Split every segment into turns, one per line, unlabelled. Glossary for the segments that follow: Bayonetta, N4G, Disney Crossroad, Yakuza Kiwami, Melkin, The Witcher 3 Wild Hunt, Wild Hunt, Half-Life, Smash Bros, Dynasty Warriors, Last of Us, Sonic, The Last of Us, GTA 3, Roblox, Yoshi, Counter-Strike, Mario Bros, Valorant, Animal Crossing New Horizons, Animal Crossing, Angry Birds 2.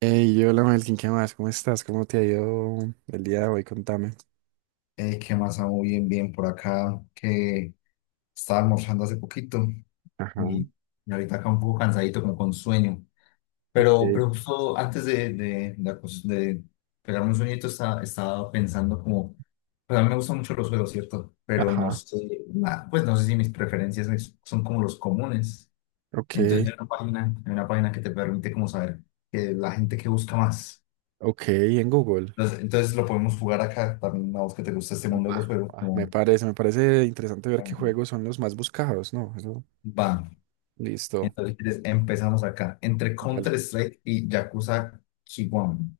Hey, hola Melkin, ¿qué más? ¿Cómo estás? ¿Cómo te ha ido el día de hoy? Contame.
¿Qué más? Ah, muy bien, bien por acá, que estaba almorzando hace poquito
Ajá,
y, y ahorita acá un poco cansadito, como con sueño.
ok.
Pero justo antes de pegarme un sueñito, estaba pensando como, pues a mí me gustan mucho los juegos, ¿cierto? Pero no
Ajá,
sé, pues no sé si mis preferencias son como los comunes.
ok,
Entonces hay una página que te permite como saber que la gente que busca más.
ok, en Google.
Entonces lo podemos jugar acá también, a vos que te gusta este mundo de
Va,
los juegos,
va, Me
como...
parece, me parece interesante ver qué juegos son los más buscados, ¿no? Eso,
Va.
listo,
Entonces empezamos acá, entre
dale.
Counter-Strike y Yakuza Kiwami.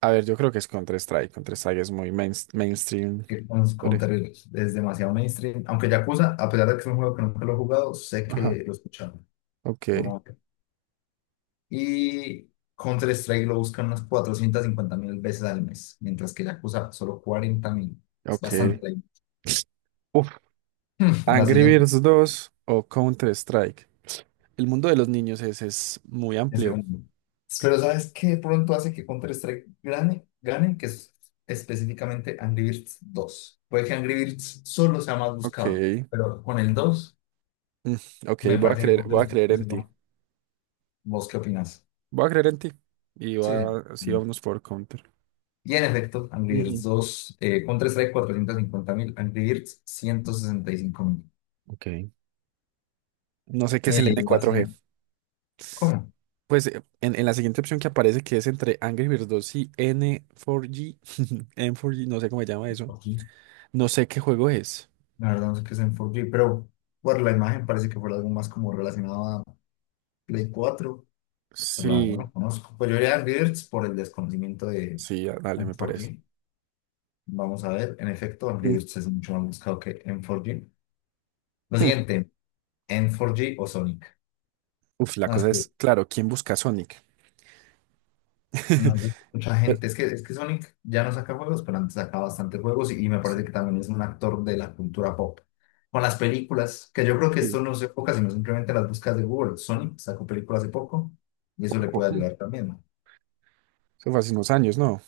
A ver, yo creo que es Counter-Strike. Counter-Strike es muy mainstream. Dale.
Counter es demasiado mainstream, aunque Yakuza, a pesar de que es un juego que nunca lo he jugado, sé que
Ajá,
lo he escuchado,
ok,
¿no? Y Counter-Strike lo buscan unas 450.000 veces al mes, mientras que Yakuza solo 40.000. Es
ok.
bastante.
Uf,
La
Angry
siguiente.
Birds 2 o Counter-Strike. El mundo de los niños es muy
Es
amplio.
grande. Pero ¿sabes qué pronto hace que Counter-Strike gane? Que es específicamente Angry Birds 2. Puede que Angry Birds solo sea más
Ok.
buscado, pero con el 2
Mm. Ok,
me
voy a
parece que
creer, voy a
Counter-Strike
creer
puede
en
ser más.
ti.
¿Vos qué opinas?
Voy a creer en ti. Y
Sí, sí,
va, sí,
sí.
vámonos por counter.
Y en efecto, Angry Birds
Ujú.
2, Counter-Strike 450.000, Angry Birds 165.000.
Ok. No sé qué es el
La
N4G.
siguiente. ¿Cómo?
Pues en la siguiente opción que aparece, que es entre Angry Birds 2 y N4G, N4G, no sé cómo se llama eso.
Por fin.
No sé qué juego es.
La verdad no sé qué es en 4G, pero por la imagen parece que fue algo más como relacionado a Play 4. Claro, no
Sí,
lo conozco. Pues yo iría a Angry Birds por el desconocimiento de
sí, ah, dale, me parece.
N4G. Vamos a ver. En efecto, Angry
Mm,
Birds es mucho más buscado que N4G. Lo
hmm.
siguiente, N4G o Sonic.
Uf, la
No, es
cosa
que
es, claro, ¿quién busca a Sonic?
no sé, mucha
Pero-
gente. Es que Sonic ya no saca juegos, pero antes sacaba bastantes juegos y me
sí,
parece que también es un actor de la cultura pop. Con las películas, que yo creo que
sí,
esto no se enfoca, sino simplemente las búsquedas de Google. Sonic sacó películas hace poco y eso le
poco.
puede ayudar
Mm.
también, ¿no?
Eso fue hace unos años, ¿no?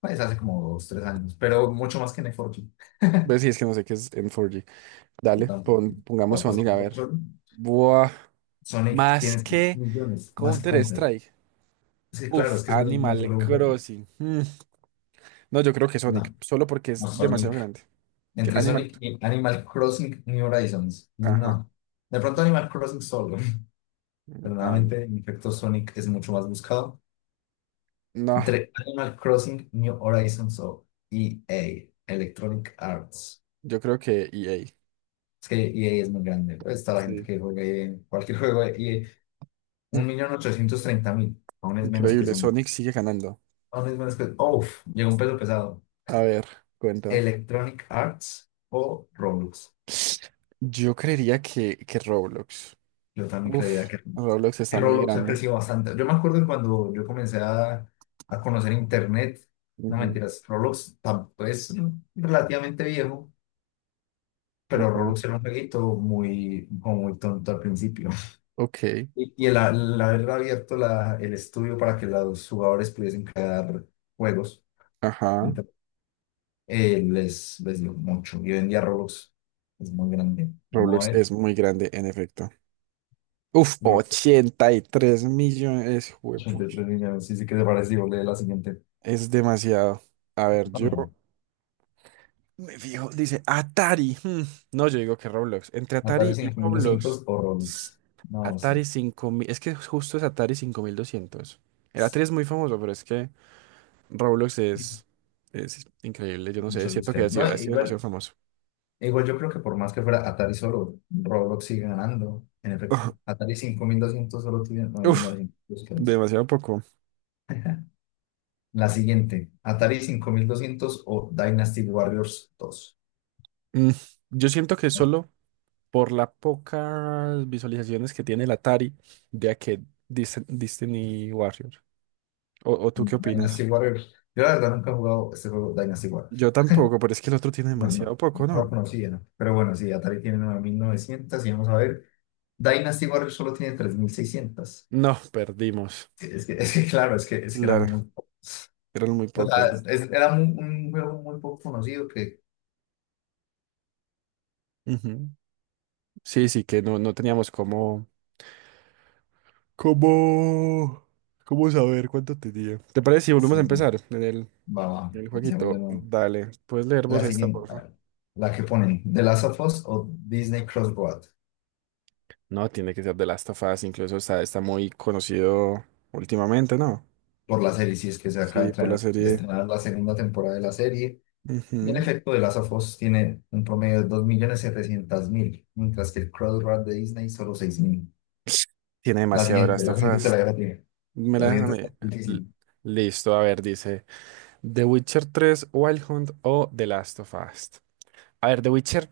Pues hace como dos, tres años, pero mucho más que en N4G.
Pues sí, es que no sé qué es N4G.
Yo
Dale, pongamos
tampoco
Sonic, a
son
ver.
control.
Buah,
Sonic
más
tiene
que
millones más que Counter.
Counter-Strike.
Sí, claro,
Uf,
es que Sonic no es
Animal
solo un juego.
Crossing. Mm. No, yo creo que Sonic,
No,
solo porque
no
es demasiado
Sonic.
grande. Que
Entre
Animal,
Sonic y Animal Crossing New Horizons.
ajá.
No. De pronto Animal Crossing solo. Pero
Ah,
nuevamente, en efecto, Sonic es mucho más buscado.
no,
Entre Animal Crossing, New Horizons o E a Electronic Arts.
yo creo que EA.
Es que E a es muy grande. Pues está la gente
Sí.
que juega EA, cualquier juego de E A.
Mm,
1.830.000. Aún es menos que
Increíble,
Sonic.
Sonic sigue ganando.
Only Smash Cut. Uf, llegó un peso pesado.
A ver, cuéntame.
Electronic Arts o Roblox.
Yo creería que Roblox.
Yo también creía
Uf,
que
Roblox
y
está muy
Roblox ha
grande.
crecido bastante. Yo me acuerdo que cuando yo comencé a conocer Internet, no
Ujú,
mentiras, Roblox tampoco es relativamente viejo, pero
ujú.
Roblox era un jueguito muy, como muy tonto al principio.
Ok,
Y el haber abierto el estudio para que los jugadores pudiesen crear juegos.
ajá.
Les dio mucho. Y hoy en día Roblox es muy grande. Vamos a
Roblox
ver.
es muy grande, en efecto. Uf,
Roblox
83 millones, juepucha,
83 millones. Sí, sí, ¿qué te parece? Digo, lee la siguiente.
es demasiado. A ver,
No,
yo
no, no.
me fijo, dice Atari. No, yo digo que Roblox. Entre
Atari
Atari y
cinco mil
Roblox,
doscientos o Roblox. No, sí.
Atari 5000, es que justo es Atari 5200. El Atari
Es
es muy famoso, pero es que Roblox es increíble, yo no sé,
mucho los
siento
que
que
hay.
ha sido,
No,
ha sido demasiado
igual,
famoso.
igual yo creo que por más que fuera Atari solo, Roblox sigue ganando. En efecto. Atari 5200 solo tiene
Uf,
9900 búsquedas.
demasiado poco.
La siguiente. Atari 5200 o Dynasty Warriors dos,
Mm, Yo siento que
¿no?
solo por las pocas visualizaciones que tiene el Atari de aquel Destiny Warrior. ¿O tú qué
Dynasty
opinas?
Warriors. Yo la verdad nunca he jugado este juego Dynasty Warriors.
Yo tampoco, pero es que el otro tiene
No, no,
demasiado poco,
no lo
¿no?
conocía, no, pero bueno, sí, Atari tiene 9900 y vamos a ver, Dynasty Warriors solo tiene 3600.
No, perdimos.
Sí, es que, es que era muy
Claro,
poco,
eran muy
o sea,
pocas.
era un juego muy poco conocido que...
Ujú. Sí, sí, que no teníamos cómo. ¿Cómo? ¿Cómo saber cuánto tenía? ¿Te parece si volvemos a
Sí, no,
empezar en el,
va, va,
en el
sigamos de
jueguito?
nuevo.
Dale, puedes leer vos
La
esta,
siguiente, a
porfa.
ver, la que ponen, The Last of Us o Disney Crossroad,
No, tiene que ser de Last of Us, incluso está muy conocido últimamente, ¿no?
por la serie, si es que se acaba de
Sí, por la
estrenar de
serie.
estrenar la segunda temporada de la serie. Y en
Ujú.
efecto, The Last of Us tiene un promedio de 2.700.000, mientras que el Crossroad de Disney solo 6000.
Tiene
La
demasiado
siguiente,
Last
la
of
siguiente te la
Us.
dejo a ti.
Me
La
la dejas a
siguiente está
mí. L-
difícil.
Listo, a ver, dice The Witcher 3, Wild Hunt o The Last of Us. A ver, The Witcher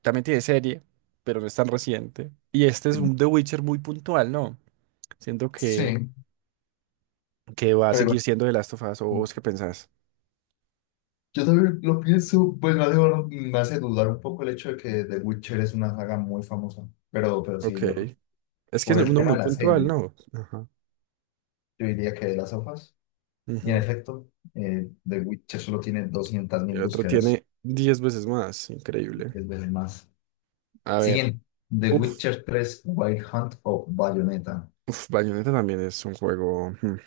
también tiene serie, pero no es tan reciente. Y este
Sí,
es un The Witcher muy puntual, ¿no? Siento que,
sí,
que va a seguir
pero
siendo The Last of Us, ¿o vos qué pensás?
yo también lo pienso, pues me hace dudar un poco el hecho de que The Witcher es una saga muy famosa. Pero
Ok.
sí, yo creo-
Es que es
por el
uno
tema
muy
de la
puntual,
serie,
¿no? Ajá.
yo diría que de las sofás. Y en
Ujú.
efecto, The Witcher solo tiene doscientas
El
mil
otro
búsquedas,
tiene 10 veces más, increíble.
es veces más.
A ver.
Siguiente, The
Uf.
Witcher tres Wild Hunt o Bayonetta,
Uf, Bayonetta también es un juego. Hmm.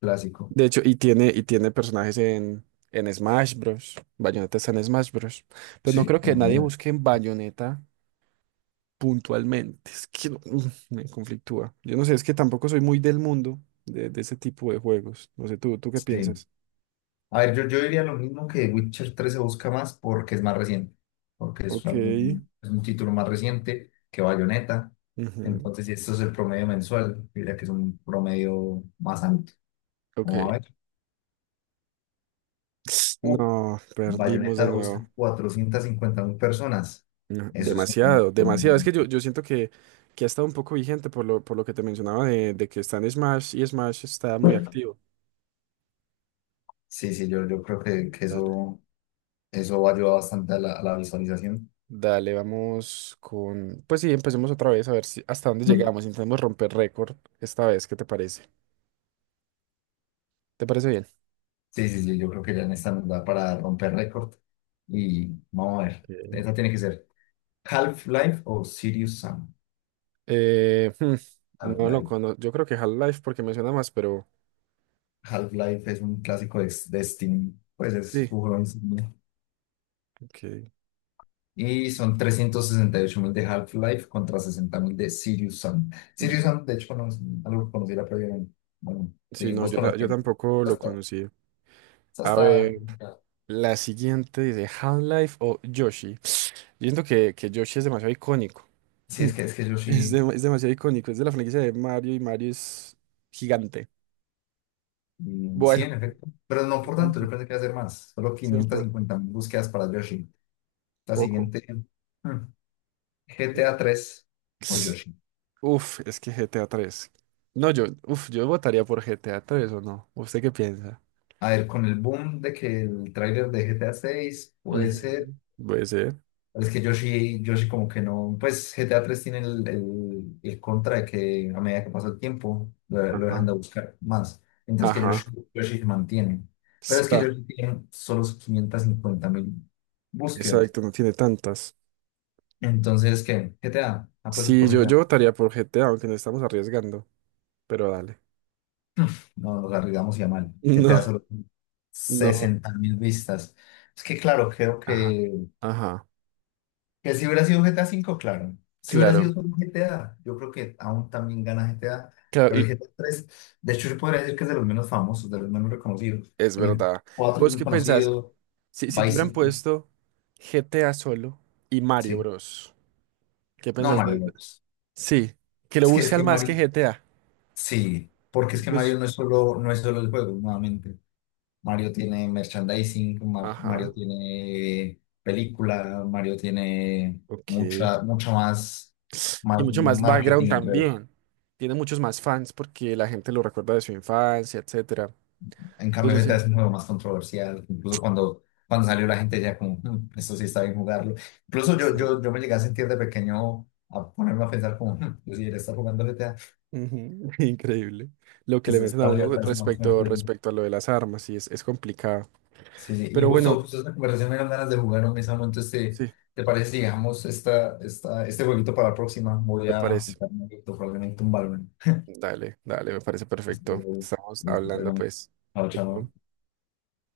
clásico.
De hecho, y tiene personajes en Smash Bros. Bayonetta está en Smash Bros. Pero no creo
Sí,
que
no,
nadie
verdad.
busque en Bayonetta puntualmente. Es que me conflictúa. Yo no sé, es que tampoco soy muy del mundo de ese tipo de juegos. No sé, ¿tú qué
Sí.
piensas?
A ver, yo diría lo mismo, que Witcher tres se busca más porque es más reciente, porque es
Ok.
es un título más reciente que Bayonetta.
Ujú.
Entonces, si esto es el promedio mensual, diría que es un promedio más alto. Vamos a
Ok.
ver. Uh,
No, perdimos
Bayonetta
de
lo
nuevo.
buscan 450 mil personas.
No,
Eso es un
demasiado,
montón de
demasiado. Es que
gente.
yo siento que ha estado un poco vigente por lo que te mencionaba de que está en Smash y Smash está muy activo.
Sí, sí, yo creo que
Dale.
eso ayuda bastante a la visualización.
Dale, vamos con. Pues sí, empecemos otra vez a ver si hasta dónde llegamos. Intentemos romper récord esta vez. ¿Qué te parece? ¿Te parece bien?
Sí, sí, sí, yo creo que ya en esta nos da para romper récord. Y vamos a ver.
Ok.
Esa tiene que ser. Half-Life o Serious Sam.
Eh, hmm, no lo
Half-Life.
conozco. Yo creo que Half-Life porque me suena más, pero
Half-Life es un clásico de Steam, pues es
sí.
su juego insignia.
Ok,
Y son 368.000 de Half-Life contra 60.000 de Serious Sam. Serious
bien.
Sam, de hecho, no es algo que conociera previamente. Bueno,
Sí,
seguís
no,
vos
yo
conociendo.
tampoco
Esa
lo
está,
conocí.
esa
A
está
ver,
complicada.
la siguiente dice Half-Life o Yoshi. Yo siento que Yoshi es demasiado icónico.
Sí, es que, es que yo
Es,
sí,
dem- es demasiado icónico. Es de la franquicia de Mario y Mario es gigante.
y sí,
Bueno,
en efecto. Pero no por tanto,
gigante,
yo pensé que iba a hacer más. Solo quinientas
¿cierto?
cincuenta mil búsquedas para Yoshi. La
Poco.
siguiente, hmm, GTA tres o Yoshi.
Uf, es que GTA 3. No, yo votaría por GTA 3, o no. ¿Usted qué piensa?
A ver, con el boom de que el tráiler de GTA 6 puede ser.
Ujú. Puede ser.
Es que Yoshi, Yoshi como que no. Pues GTA 3 tiene el contra de que a medida que pasa el tiempo lo dejan
Ajá.
de buscar más. Mientras que
Ajá.
Yoshi, Yoshi se mantiene. Pero es que
Será.
Yoshi tiene solo 550 mil búsquedas.
Exacto, no tiene tantas.
Entonces, ¿qué? GTA, apuestas
Sí,
por
yo
GTA.
votaría por GTA, aunque nos estamos arriesgando. Pero dale.
No, nos arriesgamos y a mal. GTA
No,
solo
no.
60 mil vistas. Es que claro, creo
Ajá.
que
Ajá.
Que si hubiera sido GTA V, claro. Si hubiera sido
Claro.
solo GTA, yo creo que aún también gana GTA.
Claro,
Pero el
y
GTA 3, de hecho, yo podría decir que es de los menos famosos, de los menos reconocidos.
es
El
verdad.
cuatro es
¿Vos
muy
qué pensás?
conocido,
Si te
Vice
hubieran
City,
puesto GTA solo y Mario
sí.
Bros. ¿Qué
No,
pensás
Mario
de?
Bros.
Sí, que lo
Es que, es
buscan
que
más que
Mario,
GTA.
sí, porque es que
Incluso.
Mario no es solo el juego, nuevamente. Mario tiene merchandising, Mario
Ajá,
tiene película, Mario tiene
ok.
mucha, mucha más,
Y
más
mucho más background
marketing alrededor.
también. Tiene muchos más fans porque la gente lo recuerda de su infancia, etcétera.
En cambio, Z
Entonces,
es nuevo, más controversial. Incluso cuando salió, la gente ya como, "Mm, esto sí está bien jugarlo".
no sé.
Incluso yo,
Está bien.
yo, yo me llegué a sentir de pequeño a ponerme a pensar como, "Mm, yo sí, él está jugando GTA,
Ujú. Increíble. Lo
que
que le
se
meten a
está
uno
libertad es más
respecto,
mejor".
respecto a lo de las armas, sí, es complicado.
Sí, sí. Y
Pero bueno,
justo, justo esta conversación me dan ganas de jugar un mismo. Entonces, ¿te,
sí,
te parece si dejamos este jueguito para la próxima? Voy
me
a
parece.
jugar un poquito, probablemente un Valorant.
Dale, dale, me parece perfecto. Estamos
Listo,
hablando,
perdón.
pues.
Chao,
Perfecto.
chao.